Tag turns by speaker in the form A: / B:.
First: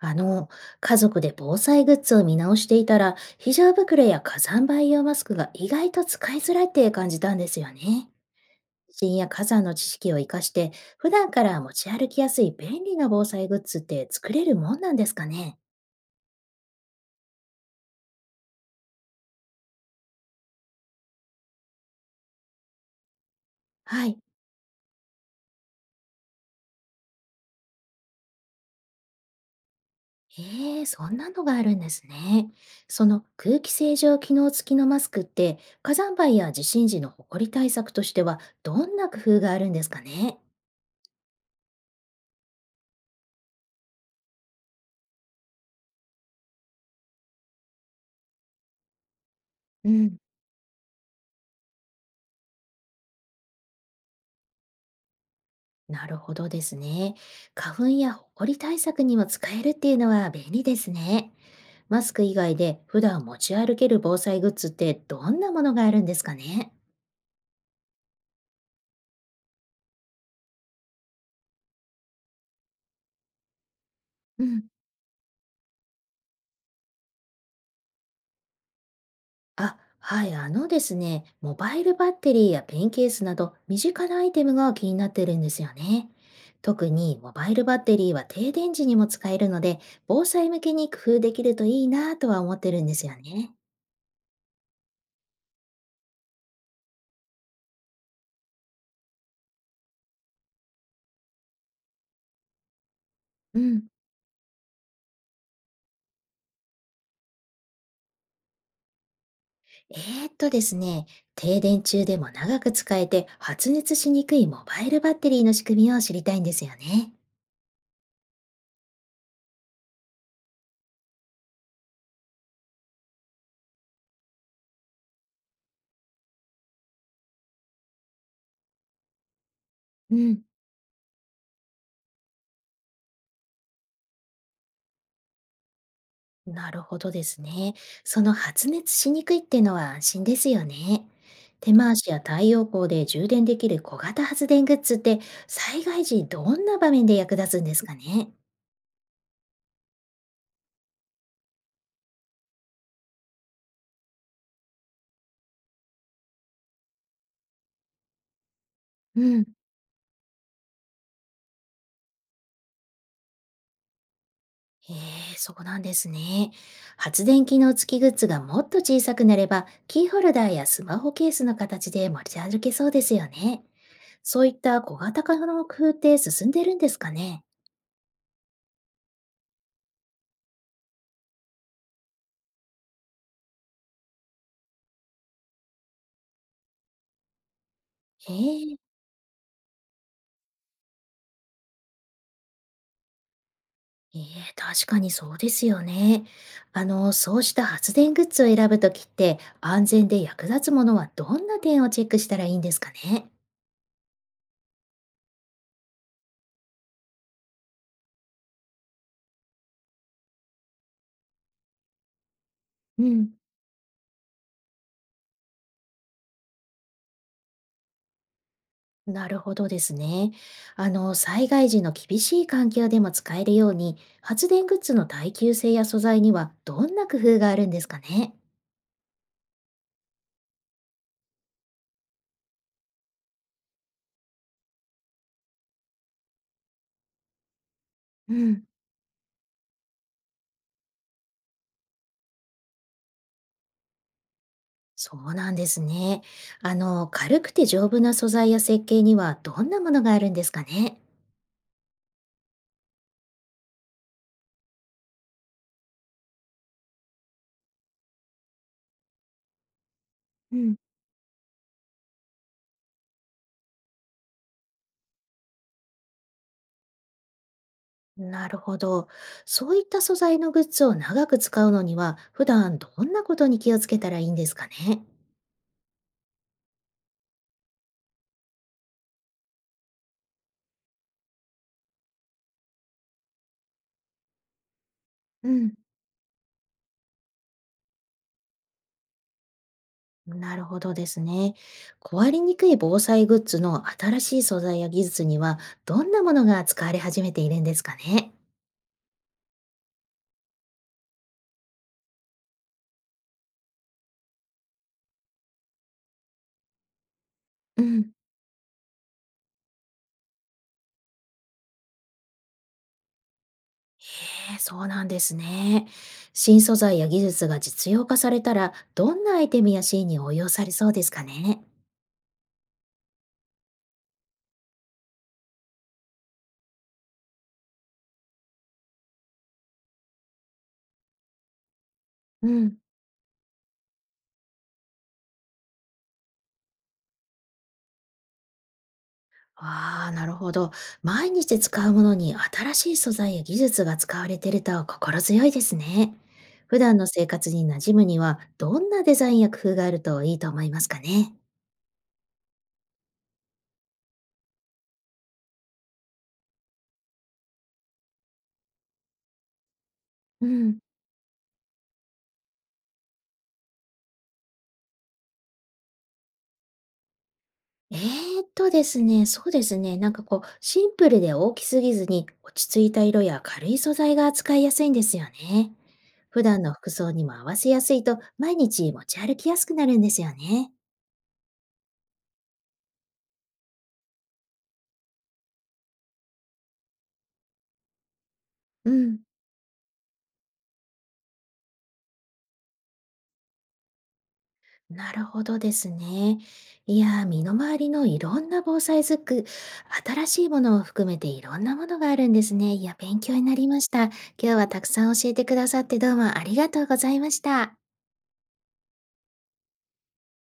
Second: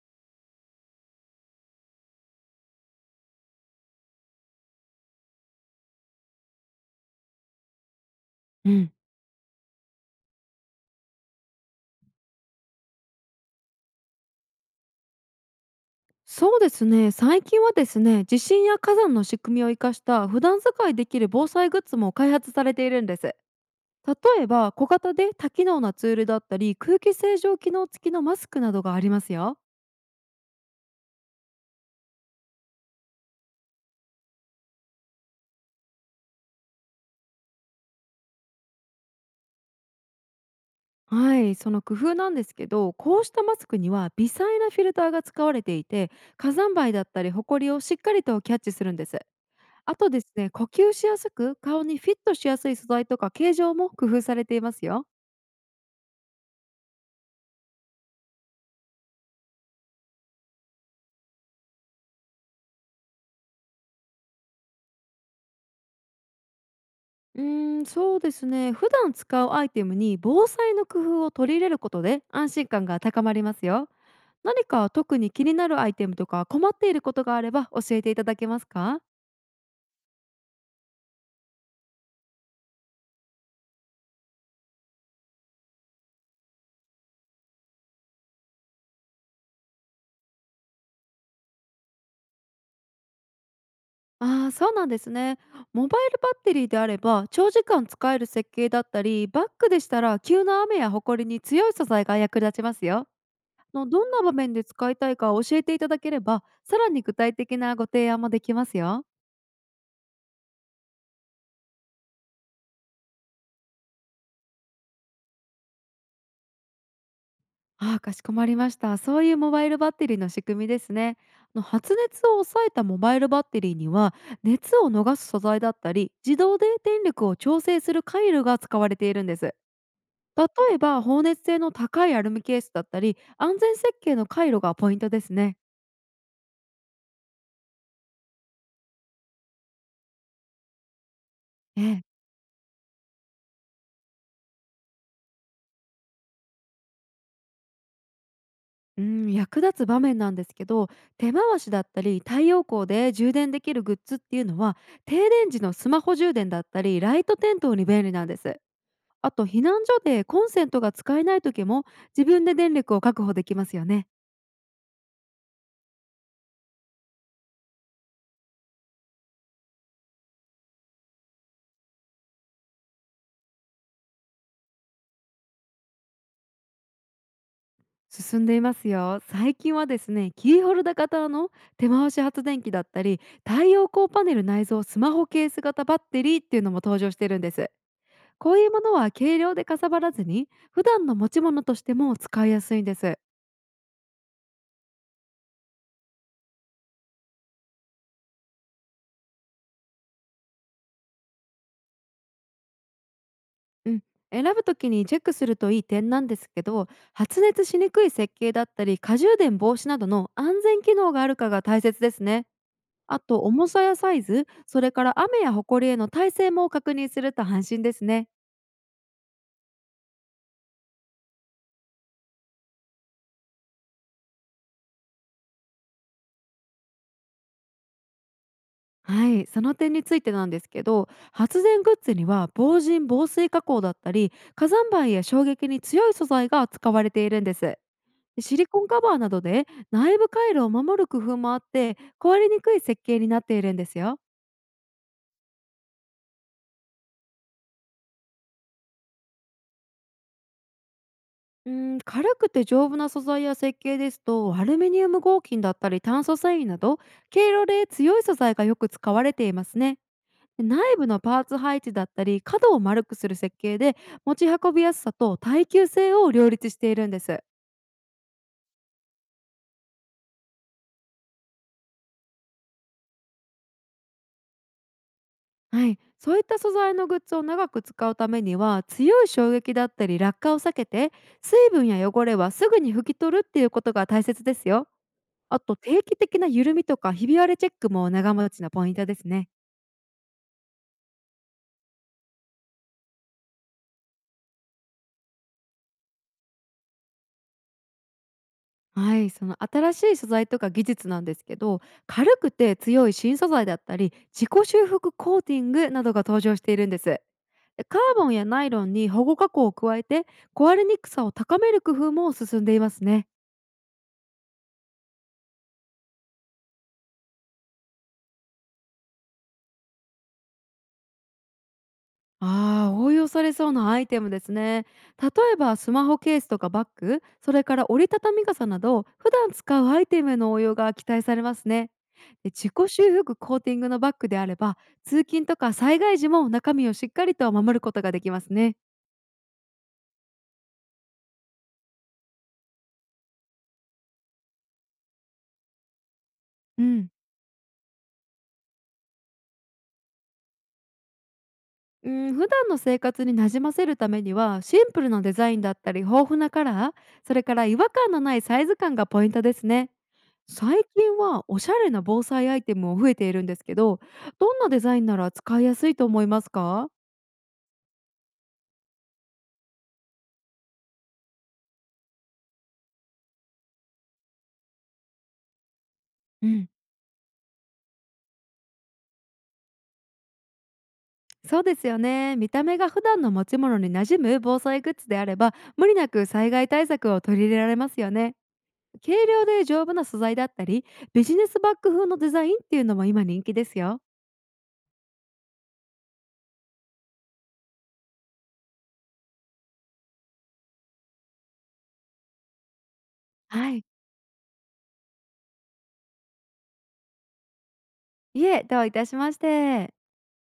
A: あの、家族で防災グッズを見直していたら、非常袋や火山灰用マスクが意外と使いづらいって感じたんですよね。
B: うん、
A: 地震や火山の知識を活かして、普段から持ち歩きやすい便利な防災グッズって作れるもんなんですかね。
B: そうですね。最近はですね、地震や火山の仕組みを生かした普段使いできる防災グッズも開発されているんです。
A: はい。
B: 例えば小型で多機能なツールだったり、空気清浄機能付きのマスクなどがありますよ。
A: ええ、そんなのがあるんですね。その空気清浄機能付きのマスクって、火山灰や地震時の埃対策としては、どんな工夫があるんですかね。
B: はい、その工夫なんですけど、こうしたマスクには微細なフィルターが使われていて、火山灰だったりホコリをしっかりとキャッチするんです。
A: う
B: あと
A: ん。
B: ですね、呼吸しやすく顔にフィットしやすい素材とか形状も工夫されていますよ。
A: なるほどですね。花粉やほこり対策にも使えるっていうのは便利ですね。マスク以外で普段持ち歩ける防災グッズってどんなものがあるんですかね。
B: うーん、そうですね。普段使うアイテムに防災の工夫を取り入れることで安心感が高まりますよ。
A: うん、
B: 何か特に気になるアイテムとか困っていることがあれば教えていただけますか？
A: あ、はい、あのですね、モバイルバッテリーやペンケースなど身近なアイテムが気になってるんですよね。特にモバイルバッテリーは停電時にも使えるので、防災向けに工夫できるといいなぁとは思ってるんですよね。
B: ああー、そうなんですね。モバイルバッテリーであれば長時間使える設計だったり、バッグでしたら急な雨や埃に強い素材が役立ちますよ。
A: うん、
B: のどんな場面で使いたいか教えていただければ、さらに具体的なご提案もできますよ。
A: えーっとですね、停電中でも長く使えて発熱しにくいモバイルバッテリーの仕組みを知りたいんですよね。
B: ああ、かしこまりました。そういうモバイルバッテリーの仕組みですね。あの、発熱を抑えたモバイルバッテリーには、熱を逃す素材だったり自動で電力を調整する回路が使われているんです。
A: うん、
B: 例えば放熱性の高いアルミケースだったり、安全設計の回路がポイントですね。
A: なるほどですね。その発熱しにくいってのは安心ですよね。手回
B: ええ。
A: しや太陽光で充電できる小型発電グッズって災害時どんな場面で役立つんですかね。
B: うん、役立つ場面なんですけど、手回しだったり太陽光で充電できるグッズっていうのは、停電時のスマホ充電だったりライト点灯に便利なんです。
A: う
B: あ
A: ん。
B: と避難所でコンセントが使えない時も、自分で電力を確保できますよね。
A: へえー、そうなんですね。発電機能付きグッズがもっと小さくなれば、キーホルダーやスマホケースの形で持ち歩けそうですよね。そういった小型化の工程進んでるんですかね。
B: 進んでいますよ。最近はですね、キーホルダー型の手回し発電機だったり、太陽光パネル内蔵スマホケース型バッテリーっていうのも登場してるんです。
A: え
B: こういう
A: え、
B: ものは軽量でかさばらずに、普段の持ち物としても使いやすいんです。
A: ええ、確かにそうですよね。そうした発電グッズを選ぶときって、安全で役立つものはどんな点をチェックしたらいいんですかね。
B: うん、選ぶ時にチェックするといい点なんですけど、発熱しにくい設計だったり、過充電防止などの安全機能があるかが大切ですね。
A: う
B: あ
A: ん、
B: と重さやサイズ、それから雨や埃への耐性も確認すると安心ですね。
A: なるほどですね。災害時の厳しい環境でも使えるように、発電グッズの耐久性や素材にはどんな工夫があるんですかね。
B: はい、その点についてなんですけど、発電グッズには防塵防水加工だったり、火山灰や衝撃に強い素材が使われているんです。
A: う
B: シ
A: ん。
B: リコンカバーなどで内部回路を守る工夫もあって、壊れにくい設計になっているんですよ。
A: そうなんですね。軽くて丈夫な素材や設計にはどんなものがあるんですかね。
B: うん、軽くて丈夫な素材や設計ですと、アルミニウム合金だったり炭素繊維など、経路で強い素材がよく使われていますね。
A: う
B: で、
A: ん、
B: 内部のパーツ配置だったり角を丸くする設計で、持ち運びやすさと耐久性を両立しているんです。
A: なるほど。そういった素材のグッズを長く使うのには、普段どんなことに気をつけたらいいんですかね。
B: はい、そういった素材のグッズを長く使うためには、強い衝撃だったり落下を避けて、水分や汚れはすぐに拭き取るっていうことが大切ですよ。
A: う
B: あ
A: ん、
B: と定期的な緩みとかひび割れチェックも長持ちのポイントですね。
A: なるほどですね。壊れにくい防災グッズの新しい素材や技術には、どんなものが使われ始めているんですかね。
B: はい、その新しい素材とか技術なんですけど、軽くて強い新素材だったり自己修復コーティングなどが登場しているんです。で、
A: う
B: カ
A: ん。
B: ーボンやナイロンに保護加工を加えて、壊れにくさを高める工夫も進んでいますね。
A: へえ、そうなんですね。新素材や技術が実用化されたら、どんなアイテムやシーンに応用されそうですかね。
B: ああ、応用されそうなアイテムですね。例えばスマホケースとかバッグ、それから折りたたみ傘など、普段使うアイテムへの応用が期待されますね。
A: う
B: で、自
A: ん。
B: 己修復コーティングのバッグであれば、通勤とか災害時も中身をしっかりと守ることができますね。
A: ああ、なるほど。毎日使うものに新しい素材や技術が使われてると心強いですね。普
B: う
A: 段の
B: ん、
A: 生活に馴染むには、どんなデザインや工夫があるといいと思いますかね。
B: うん、普段の生活に馴染ませるためには、シンプルなデザインだったり、豊富なカラー、それから違和感のないサイズ感がポイントですね。
A: うん。
B: 最近はおしゃれな防災アイテムも増えているんですけど、どんなデザインなら使いやすいと思いますか？
A: えーですね、そうですね、シンプルで大きすぎずに、落ち着いた色や軽い素材が使いやすいんですよね。普
B: う
A: 段
B: ん、
A: の服装にも合わせやすいと、毎日持ち歩きやすくなるんですよね。
B: そうですよね。見た目が普段の持ち物に馴染む防災グッズであれば、無理なく災害対策を取り入れられますよね。
A: う
B: 軽
A: ん。
B: 量で丈夫な素材だったり、ビジネスバッグ風のデザインっていうのも今人気ですよ。
A: なるほどですね。いやー、身の回りのいろんな防災ズック、新しいものを含めていろんなものがあるんですね。いや、勉強になり
B: は
A: ま
B: い。
A: した。今日はたくさん教えてくださってどうもありがとうございました。
B: いえ、どういたしまして。